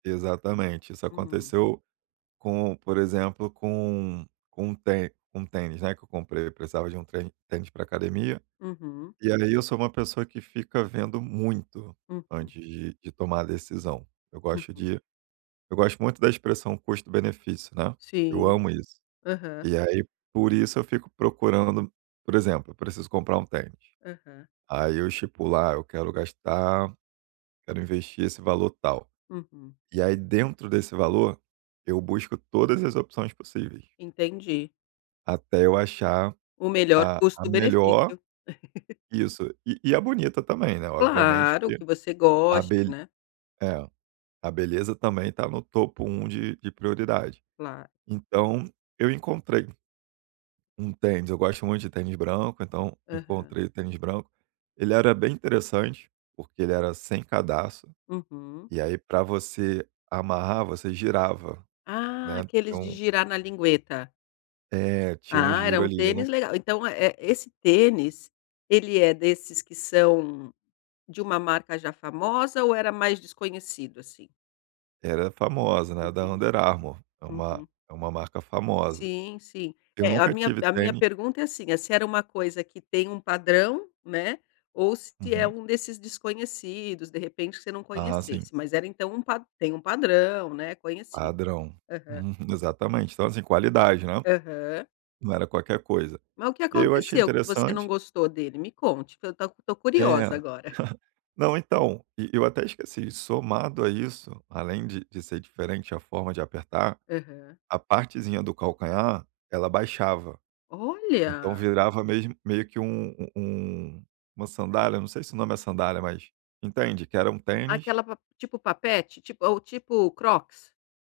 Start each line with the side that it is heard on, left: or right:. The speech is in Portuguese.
right: Exatamente. Isso
left: Uhum.
right: aconteceu com por exemplo, com um com um tê com um tênis, né, que eu comprei. Eu precisava de um trem tênis pra academia,
left: Uhum.
right: e ali eu sou uma pessoa que fica vendo muito
left: Uhum.
right: antes de de tomar a decisão. Eu gosto
left: Uhum.
right: de eu gosto muito da expressão custo-benefício, né. Eu
left: Sim.
right: amo isso.
left: Aham.
right: E aí, por isso, eu fico procurando por exemplo: eu preciso comprar um tênis.
left: Aham.
right: Aí eu estipulo lá: eu quero gastar quero investir esse valor tal.
left: Uhum.
right: E aí, dentro desse valor, eu busco todas as opções possíveis.
left: Entendi.
right: Até eu achar
left: O melhor
right: a a melhor
left: custo-benefício.
right: isso e e a bonita também, né. Obviamente
left: Claro,
right: que
left: que você
right: a
left: goste,
right: be
left: né.
right: é, a beleza também está no topo 1 de de prioridade.
left: Claro.
right: Então, eu encontrei um tênis. Eu gosto muito de tênis branco, então
left: Aham.
right: encontrei o tênis branco. Ele era bem interessante, porque ele era sem cadarço,
left: Uhum.
right: e aí, pra você amarrar, você girava,
left: Ah,
right: né. Tinha
left: aqueles de
right: um
left: girar na lingueta.
right: é, tinha um
left: Ah, era
right: giro
left: um
right: ali. Eu não
left: tênis legal, então eh eh, esse tênis, ele é desses que são de uma marca já famosa ou era mais desconhecido, assim?
right: Era famosa, né, da
left: Entendi.
right: Under Armour, é uma
left: Uhum.
right: é uma marca famosa.
left: Sim, sim.
right: Eu
left: É, a
right: nunca
left: minha
right: tive
left: a minha
right: tênis
left: pergunta é assim: se era uma coisa que tem um padrão, né, ou se é
right: Uhum.
left: um desses desconhecidos, de repente você não
right: Ah, sim.
left: conhecesse? Mas era, então, um pa tem um padrão, né, conhecido.
right: Padrão.
left: Aham.
right: Uhum. Exatamente então, assim, qualidade, né.
left: Aham.
right: Não era qualquer coisa.
left: Mas o que
right: E aí eu achei
left: aconteceu que você não
right: interessante.
left: gostou dele? Me conte, pra eu tô tô
right: É.
left: curiosa agora.
right: Não então, e e eu até esqueci, somado a isso, além de de ser diferente a forma de apertar,
left: Aham.
right: a partezinha do calcanhar, ela abaixava. Então
left: Olha.
right: virava mesmo meio que um u um uma sandália, não sei se o nome é sandália mas, entende? Que era um tênis
left: Aquela pa tipo, papete, tipo ou, tipo, Crocs?